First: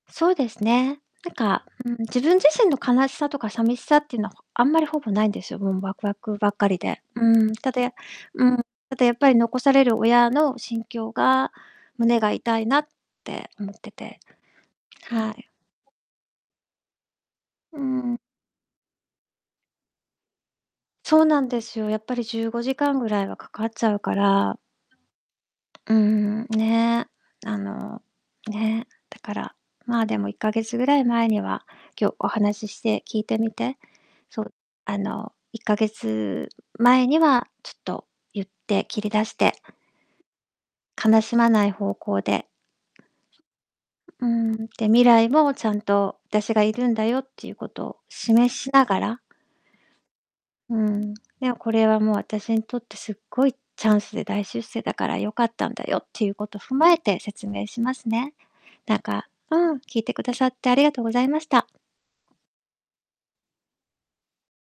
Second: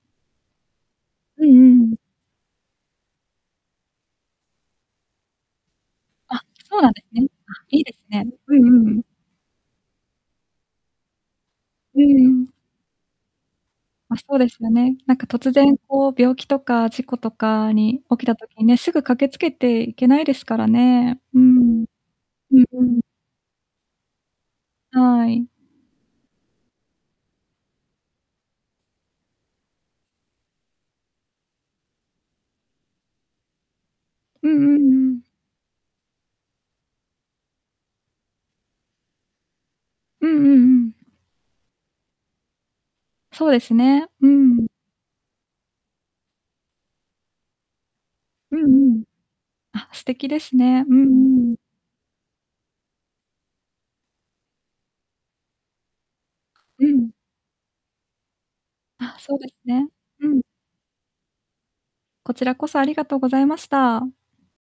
そうですね。なんうか、んううん。ん、自分自身の悲しさとかさみしさってのは、ほあんまり、ほぼないんですよ、もん、ワクワクあ、ばっかりそうなんで。ですね。うーん、あ、たいだ、いやですね。ううん、んうんうたん。だやっぱり残される親の心境が、う胸んうがん。痛いなって思ってま、て。そうですよね。なんか、はい。突然こう、病気とか事故とかうんに、う起ん。きた時ね、すぐ駆けつけていけないですからね、そううーなんですん。よ。やっぱりじゅううごんじうかんん。ぐらいはかかっちゃうから。はい。うーん、ね、あの、ね、だから、まあ、でも、1ヶ月ぐらい前には、今日、お話しして聞いてみて、そうう、んうんあうん。の、1ヶ月前にはちょっと言って、切り出してうんうんうん。悲しまない方向でそうですね。ううーん、ん。で、未来も、ちゃんと、だしがいるんだよっていうことを示うんうしながん。らあ、素敵ですうーね。うんん、ね、うん。これはもう、私にとってすっごいチャンスで大出世だから、良かったんだよっていうこと踏うまえん。て説明しますね。だあ、かそうでうすん、ね。聞いてくうだん。さってありがとうございました。こちらこそありがとうございました。